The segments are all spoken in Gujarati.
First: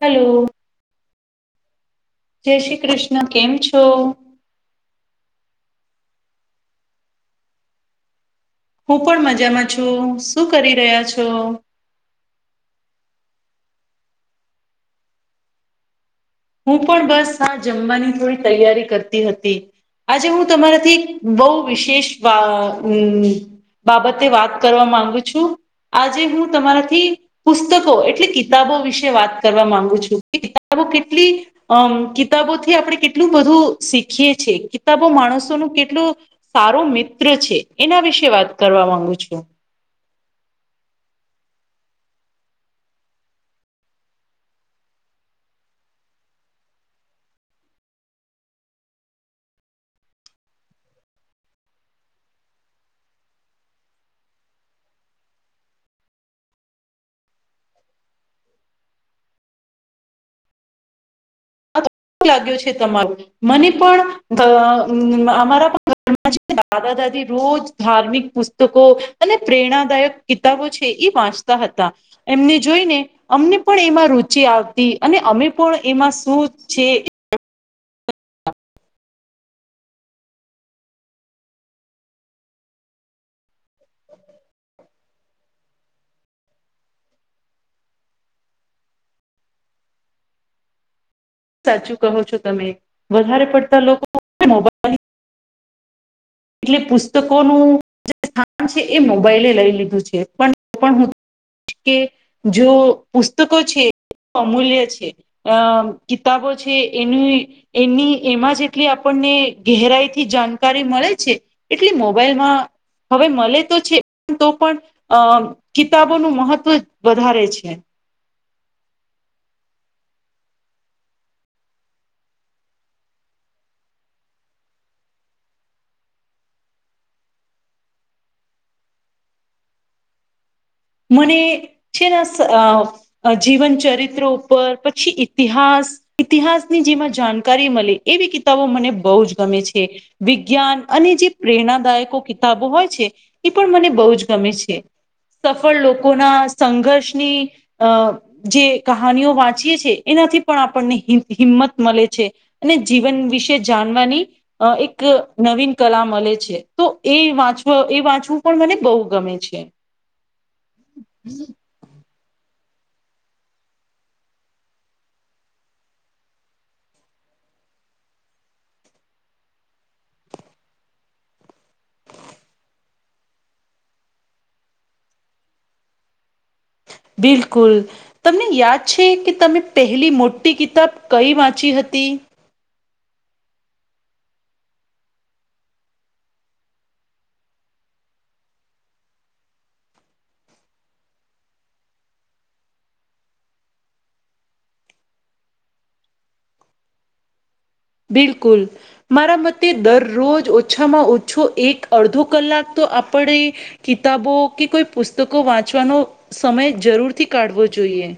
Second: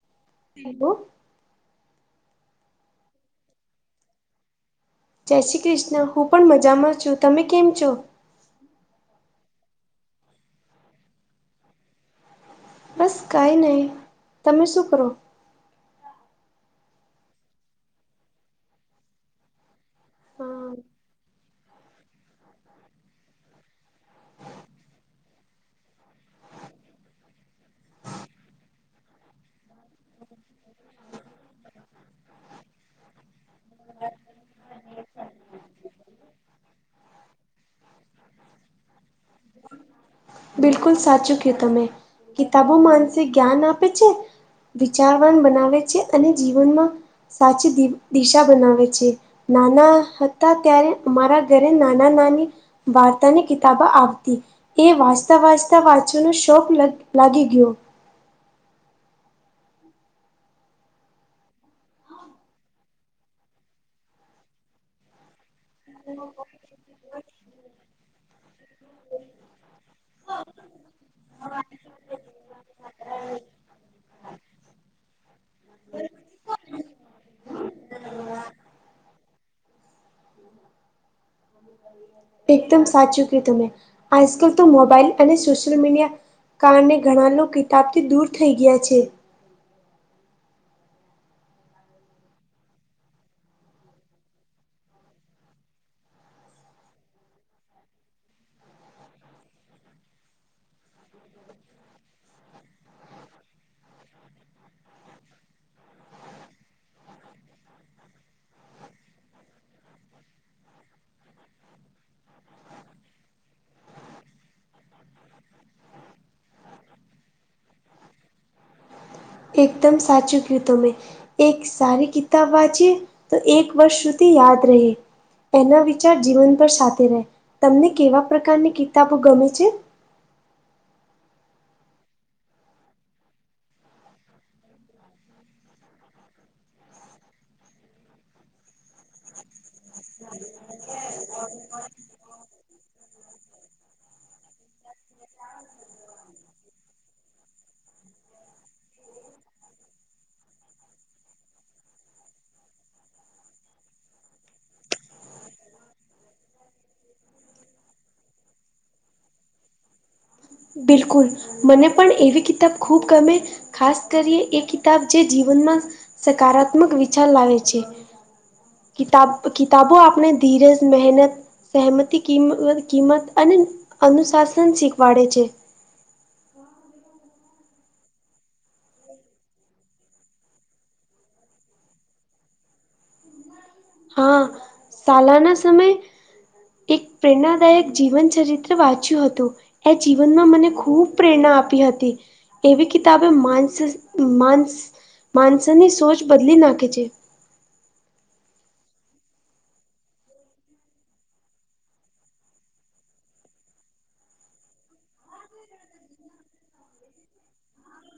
હેલો. [unintelligible] જય શ્રી કૃષ્ણ કેમ છો. જય શ્રી કૃષ્ણ હું પણ મજામાં છું તમે કેમ છો. હું પણ મજામાં છું શું કરી રહ્યા છો. બસ કાંઈ નહીં તમે શું કરો. હું પણ બસ આ જમવાની થોડી તૈયારી કરતી હતી. આજે હું હા તમારાથી બહુ વિશેષ વા અમ્મ બાબતે વાત કરવા માંગુ છું આજે હું તમારાથી પુસ્તકો એટલે કિતાબો વિશે વાત કરવા માંગુ છું કે કિતાબો કેટલી અમ કિતાબોથી આપણે કેટલું બધું શીખીએ છીએ કિતાબો માણસોનું કેટલું. સારો મિત્ર છે એના વિશે વાત કરવા માંગુ છું. બિલકુલ સાચું કયું તમે કિતાબો માનસિક જ્ઞાન આપે છે. વિચારવાન બનાવે છે અને જીવનમાં સાચી દિશા બનાવે છે. નાના હતા ત્યારે મારા ઘરે નાના નાની વાર્તાની કિતાબ આવતી એ વાસ તા વાચતા વાંચતા વાંચવાનો શોખ લ લાગી ગયો. હું લાગ્યો છે તમારું મને પણ આ અમ્મ અમારા ઘરમાં છે દાદા દાદી રોજ ધાર્મિક પુસ્તકો અને પ્રેરણાદાયક કિતાબો છે એ વાંચતા હતા એમને જોઈને અમને પણ એમાં રુચિ આવતી અને અમે પણ એમાં શું છે. એકદમ સાચું કીધું તમે આજકાલ તો મોબાઈલ અને સોશિયલ મીડિયા. કારણે ઘણા લોકો કિતાબથી દૂર થઈ ગયા છે. સાચું કહો છો તમે વધારે પડતા લોકો હ મોબાઈલ. એટલે પુસ્તકોનું જે સ્થાન છે એ મોબાઈલે લઈ લીધું છે પણ પણ હું કે જો પુસ્તકો છે અમૂલ્ય છે. અ કિતાબો છે એનુંય. એની એમાં જેટલી આપણને ગેરાઈ થી જાણકારી મળે. છે. એટલે મોબાઈલમાં હવે મળે તો છે તો પણ અ કિતાબોનું મહત્વ વધારે છે. એકદમ સાચું કીયુ તમે. એક સારી કિતાબ વાંચીએ તો એક વર્ષ સુધી યાદ રહે. એના વિચાર જીવન પર સાથે રહે તમને કેવા પ્રકારની કિતાબો ગમે છે. મને છેને અ જીવન ચરિત્રો ઉપર પછી ઇતિહાસ. ઇતિહાસની જેમાં જાણકારી મળે એવી કિતાબો મને બહુ જ ગમે છે. વિજ્ઞાન અને જે પ્રેરણાદાયકો કિતાબો હોય છે એ પણ મને બહુ જ ગમે છે. સફળ લોકોના સંઘર્ષની અ જે કહાનીઓ વાંચીએ છીએ એનાથી પણ આપણને હિંમત મલે છે. અને જીવન વિશે જાણવાની અ એક નવીન કલા મલે છે તો એ વાંચવ એ વાંચવું પણ મને બહ ગમે છે. બિલકુલ. મને પણ એવી કિતાબ ખૂબ ગમે ખાસ કરીએ એ કિતાબ જે જીવનમાં. સકારાત્મક વિચાર લાવે છે. કતાબ કતાબો આપણે ધીરેજ, મહેનત. સહેમતી ક કિંમત અને અનુશાસન શીખવાડે છે. [inaudible] બિલકુલ. તમને યાદ છે કે તમે પહેલી મોટી કિતાબ કઈ વાંચી હતી. હા શાલાના સમયે. એક પ્રેરણાદાયક જીવન ચરિત્ર વાંચ્યું હતું. એ જીવનમાં મને ખૂબ પ્રેરણા આપી હતી. એવી કિતાબે માસ માસ માનસની સોચ બદલી નાખે છે. બિલકુલ. મારા મતે દરરોજ ઓછામાં ઓછો એક અડધો કલાક તો આપડે. કિતાબો કે કોઈ પુસ્તકો વાંચવાનો સમય જરૂરથી કાઢવો જોઈએ.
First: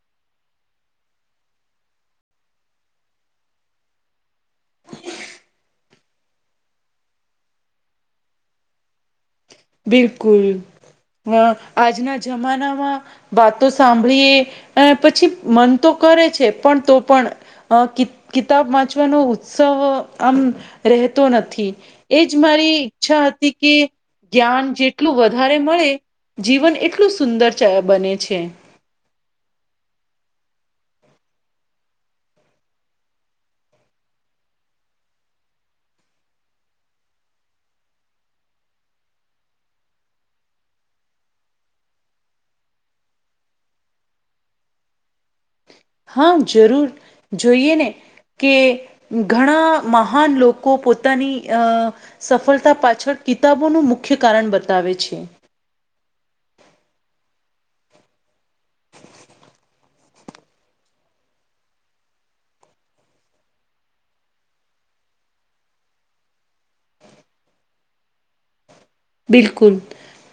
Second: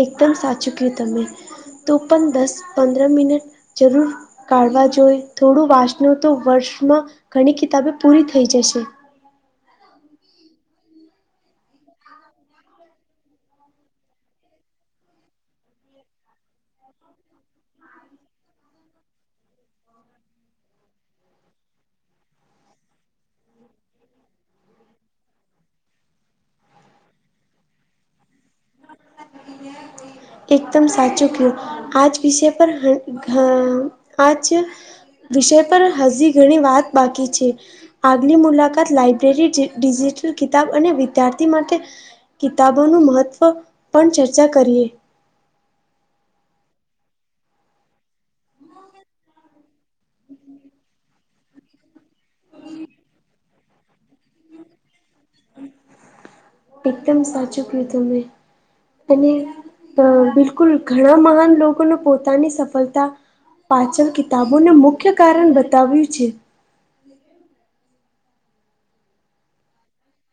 એકદમ સાચું કયું તમે તો પણ દસ પંદર મિનિટ જરૂર. કાઢવા જોય થોડું વાંસનો તો વર્ષમાં ઘણી કિતાબે પૂરી થઈ જશે. બિલકુલ અ આજના જમાનામાં. વાતો સાંભળીએ પછી મન તો કરે છે પણ તો પણ. અ કિ કિતાબ વાંચવાનો ઉત્સવ આમ રહેતો નથી. એજ મારી ઈચ્છા હતી કે જ્ઞાન જેટલું વધારે મળે જીવન એટલું સુંદર બને છે. એકદમ સાચું કિયું આજ વિષય પર હ આજ. વિષય પર હજી ઘણી વાત બાકી છે. આગલી મુલાકાત લાઈબ્રેરી ડિજિટલ કિતાબ અને વિદ્યાર્થી માટે કિતાબોનું મહત્વ પણ ચર્ચા કરીએ. હ જરૂર જોઈએ ને. કે ઘણા મહાન લોકો પોતાની અ. સફળતા પાછળ કિતાબોનું મુખ્ય કારણ બતાવે છે. એકદમ સાચું કીધું મે. અને અ બિલકુલ ઘણા મહાન લોકોને પોતાની સફલતા પાચન કિતાબોને મુખ્ય કારણ બતાવ્યું છે. બિલકુલ.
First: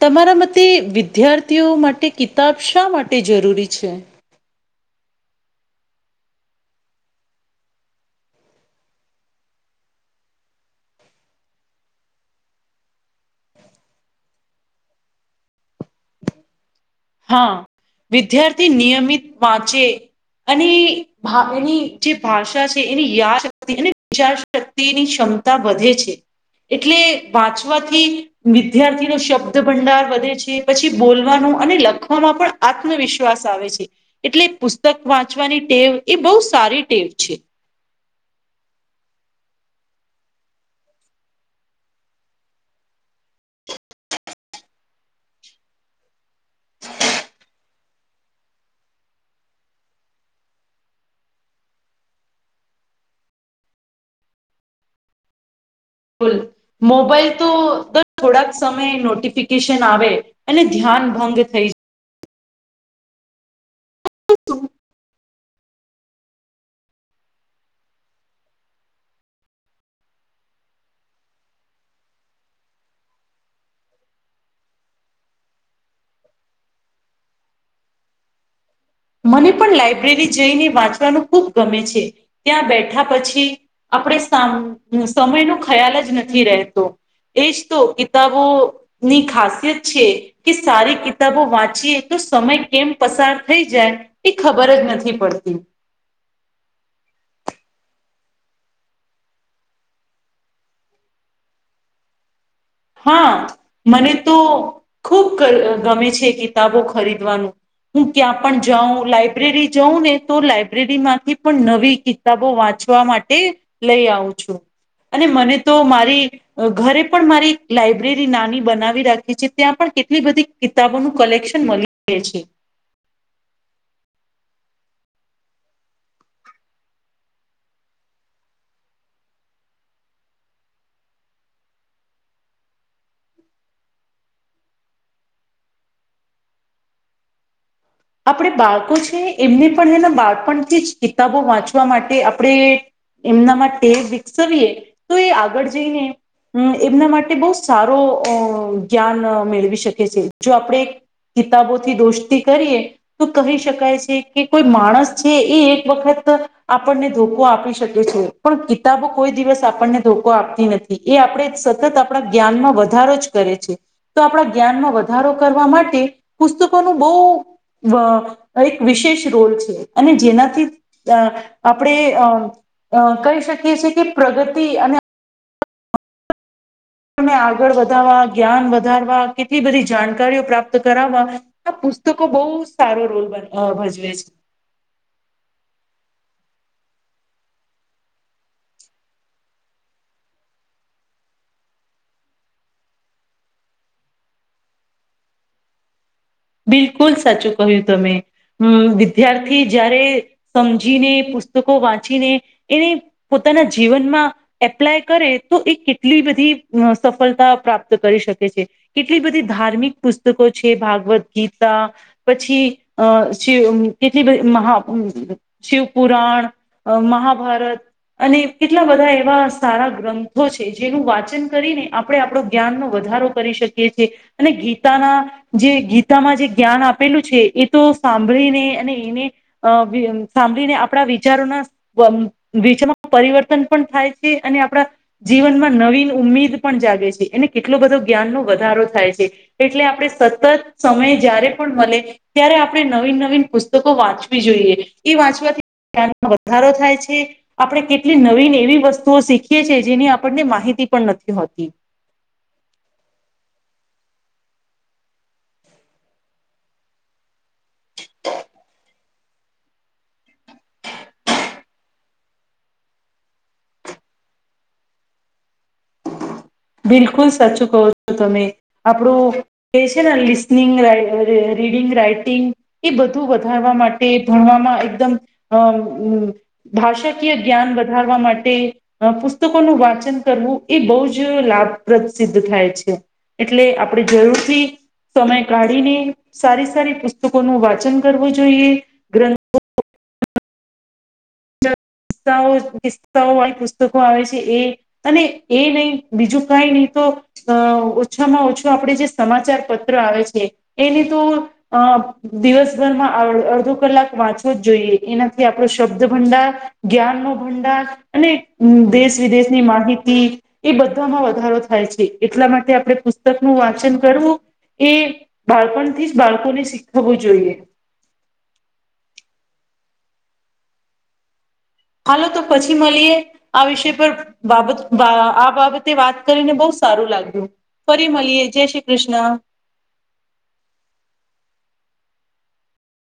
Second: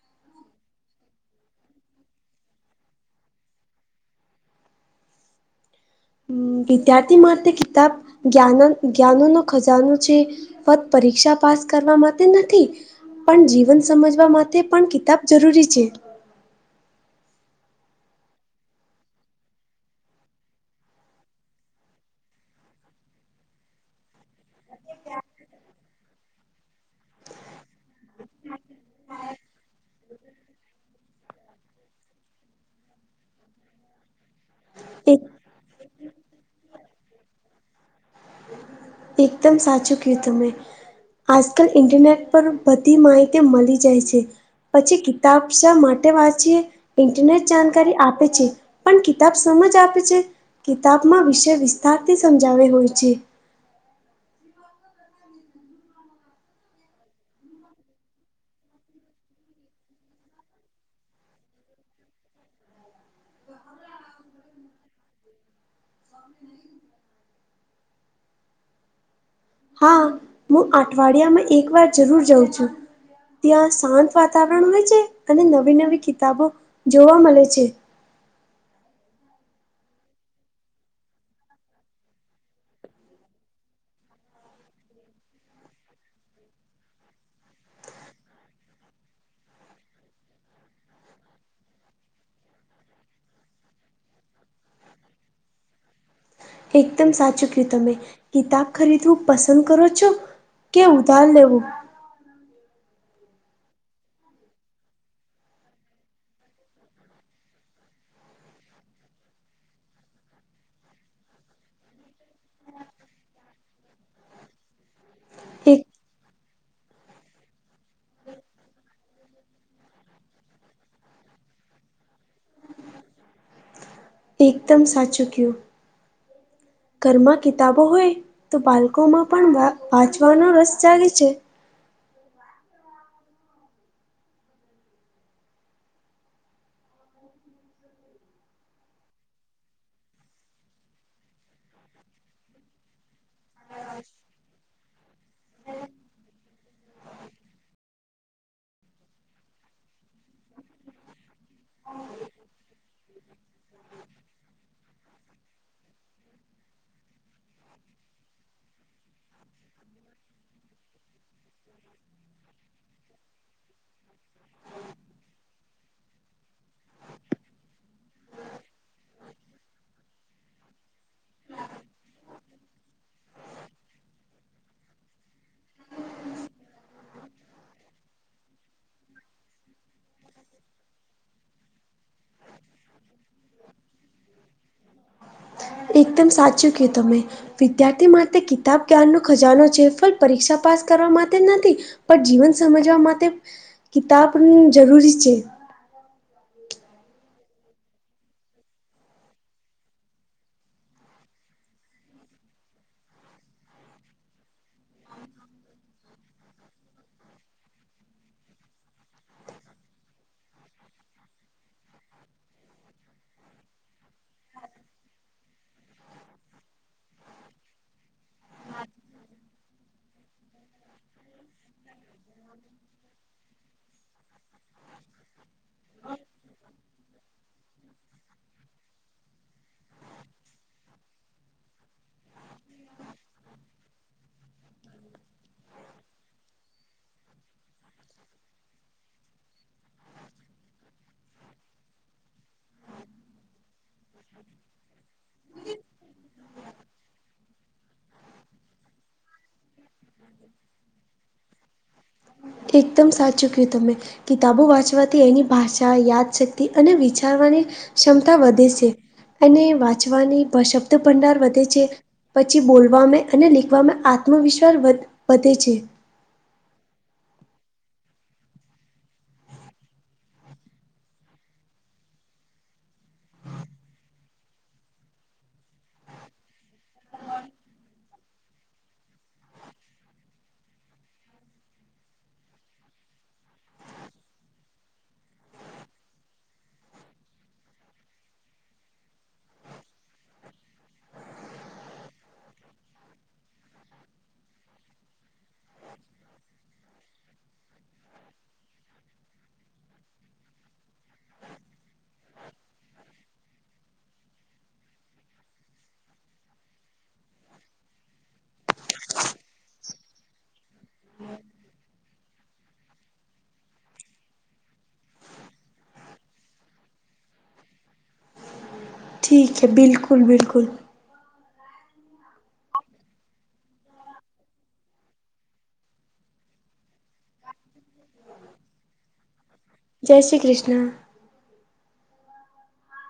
તમારા મતે વિદ્યાર્થીઓ માટે કિતાબ શા માટે જરૂરી છે. વિદ્યાર્થી માટે કિતાબ જ્ઞાન જ્ઞાનોનો ખજાનો છે. પત પરીક્ષા પાસ કરવા માટે નથી. પણ જીવન સમજવા માટે પણ કિતાબ જરૂરી છે. હા વિદ્યાયર્થી નિયમિત વાંચે. અને હા એની જે ભાષા છે એની યાદ શક્તિ અને વિચાર શક્તિની ક્ષમતા વધે છે. એટલે વાંચવાથી વિદ્યાર્થીનો શબ્દ ભંડાર વધે છે. પછી બોલવાનું અને લખ લખવામાં પણ આત્મવિશ્વાસ આવે છે એટલે પુસ્તક એક વાંચવાની ટેવ એ બહુ સારી ટેવ છે. એકદમ સાચું કિધુ મે. આજકાલ ઇન્ટરનેટ પર બધી માહિતી મળી જાય છે. પછી કિતાબ શા માટે વાંચીએ ઇન્ટરનેટ જાણકારી આપે છે. પણ કિતાબ સમજ આપે છે કિતાબમાં વિષય વિસ્તારથી સમજાવેલો હોય છે. બોલો. મોબાઈલ તો દર થોડાક સમયે નોટિફિકેશન આવે. અને ધ્યાન ભંગ થઈ. હમ્મ. હા હું અઠવાડિયામાં એક વાર જરૂર જઉં છું. ત્યાં શાંત વાતાવરણ હોય છે અને નવી નવી કિતાબો જોવા મળે છે. મને પણ લાઈબ્રેરી જઈને વાંચવાનું ખૂબ ગમે છે ત્યાં બેઠા પછી આપણે સામ સમય નો ખ્યાલ જ નથી રહેતો. એજ તો કિતાબો ની ખાસિયત છે કે સારી કિતાબો વાંચીએ તો સમય કેમ પસાર થઈ જાય એ ખબર જ નથી પડતી. એકદમ સાચું કિધુ તમે કિતાબ ખરીદવું પસંદ કરો છો? કે ઉધાર લેવું. હા મને તો ખુબ ગ ગમે છે કિતાબો ખરીદવાનું હું ક્યાં પણ જાઉં લાઈબ્રેરી જઉં ને તો લાઈબ્રેરીમાંથી પણ નવી કી કિતાબો વાંચવા માટે લઈ આવું છું. અને મને તો એક મારી ઘરે પણ મારી લાઈબ્રેરી નાની બનાવી રાખે છે ત્યાં પણ કેટલી બધી કિતાબોનું કલેક્શન મળી રહે છે. એકદમ સાચું કયું ઘરમાં કિતાબો હોય તો બાળકોમાં પણ વા વાંચવાનો રસ જાગે છે. [unintelligible] આપણે બાળકો છે એમને પણ એના બાળપણથી જ કિતાબો વાંચવા માટે આપણે એમનામાં ટેવ વિકસાવીએ તો એ આગળ જઈને હમ્મ એમના માટે બહુ સારો અ જ્ઞાન મેળવી શકે છે જો આપણે કિતાબો થી દોસ્તી કરીએ. તો કહી શકાય છે કે કોઈ માણસ છે એ એક વખત આપણને ધોકો આપી શકે છે. પણ કિતાબો કોઈ દિવસ આપણને ધોકો આપતી નથી એ આપણે સતત આપણા જ્ઞાનમાં વધારો જ કરે છે તો આપણા જ્ઞાનમાં વધારો કરવા માટે પુસ્તકોનું બહ વા એક વિશેષ રોલ છે અને જેનાથી અ આપણે અ અ કહી શકીએ છીએ કે પ્રગતિ અને તને આગળ વધારવા જ્ઞાન વધારવા કેટલી બધી જાણકારીઓ પ્રાપ્ત કરાવવા આ પુસ્તકો બહુ સારો રોલ હ ભજવે છે. એકદમ સાચું ક તમે. વિદ્યાર્થી માટે કિતાબ જ્ઞાન નો ખજાનો છે ફલ પરીક્ષા પાસ કરવા માટે નથી. પણ જીવન સમજવા માટે કિતાબ નુ જરૂરી છે. બિલકુલ સાચું કહ્યું તમે હમ વિદ્યાર્થી જ્યારે સમજીને પુસ્તકો વાંચીને એને પોતાના જીવનમાં એપ્લાય કરે તો એ કેટલી બધી સફળતા પ્રાપ્ત કરી શકે છે. કેટલી બધી ધાર્મિક પુસ્તકો છે ભાગવદ ગીતા પછી અ શિવ કેટલી બધી મહા શિવપુરાણ અ મહાભારત અને કેટલા બધા એવા સારા ગ્રંથો છે જેનું વાચન કરીને આપણે આપણો જ્ઞાનનો વધારો કરી શકીએ છે અને ગીતાના જે ગી તામાં જે જ્ઞાન આપેલું છે એ તો સાંભળીને અને એને અ સાંભળીને આપણા વિચારોના વમ વિચમાં પરિવર્તન પણ થાય છે અને આપણા જીવનમાં નવીન ઉમીદ પણ જાગે છે એને કેટલો બધો જ્ઞાનનો વધારો થાય છે. એટલે આપણે સતત સમય જ્યારે પણ મલે ત્યારે આપણે નવીન નવીન પુસ્તકો વાંચવી જોઈએ એ વાંચવાથી ધ્યાનમાં વધારો થાય છે. આપણે કેટલી નવીન એવી વસ્તુઓ શીખીએ છીએ જેની આપણને માહિતી પણ નથી હોતી. એકદમ સાચું કયું તમે. કિતાબો વાંચવાથી એની ભાષા યાદશક્તિ અને વિચારવાની ક્ષમતા વધે છે અને વાંચવાની શબ્દ ભંડાર વધે છે. પછી બોલવામાં અને લિખવામાં આત્મવિશ્વાસ વધ વધે છે. બિલકુલ સાચું કહો છો તમે આપણું એ છેના લિસનિંગ રાઇ ર રીડીગ રાઈટિંગ એ બધું વધારવા માટે ભણવામાં એકદમ અ ભાષાકીય જ્ઞાન વધારવા માટે પુસ્તકોનું વાંચન કરવું એ બહુ જ લાભપ્રદ સિદ્ધ થાય છે એટલે આપણે જરૂરથી સમય કાઢીને સારી સારી પુસ્તકોનું વાંચન કરવું જોઈએ. ગ્રંથ તાઓ કિસ્સાઓ વાળી પુસ્તકો આવે છે એ અને એ નહી બીજું કઈ નહી તો અ ઓછામાં ઓછું આપણે જે સમાચાર પત્ર આવે છે એને તો અ દિવસભરમાં અડધો કલાક વાંચવો જ જોઈએ એનાથી આપણો શબ્દ ભંડાર જ્ઞાન નું ભંડાર અને દેશ વિદેશની માહિતી એ બધામાં વધારો થાય છે એટલા માટે આપણે પુ સ્તક નું વાંચન કરવું એ બાળપણથી જ બાળકોને શીખવવું જોઈએ. ઠીક હે બિલકુલ બિલકુલ. હાલો તો પછી મળીએ. આ વિષય પર બાબત આ બાબતે વાત કરીને બહુ સારું લાગ્યું. ફરી મલીએ જય શ્રી કૃષ્ણ. જય શ્રી કૃષ્ણ.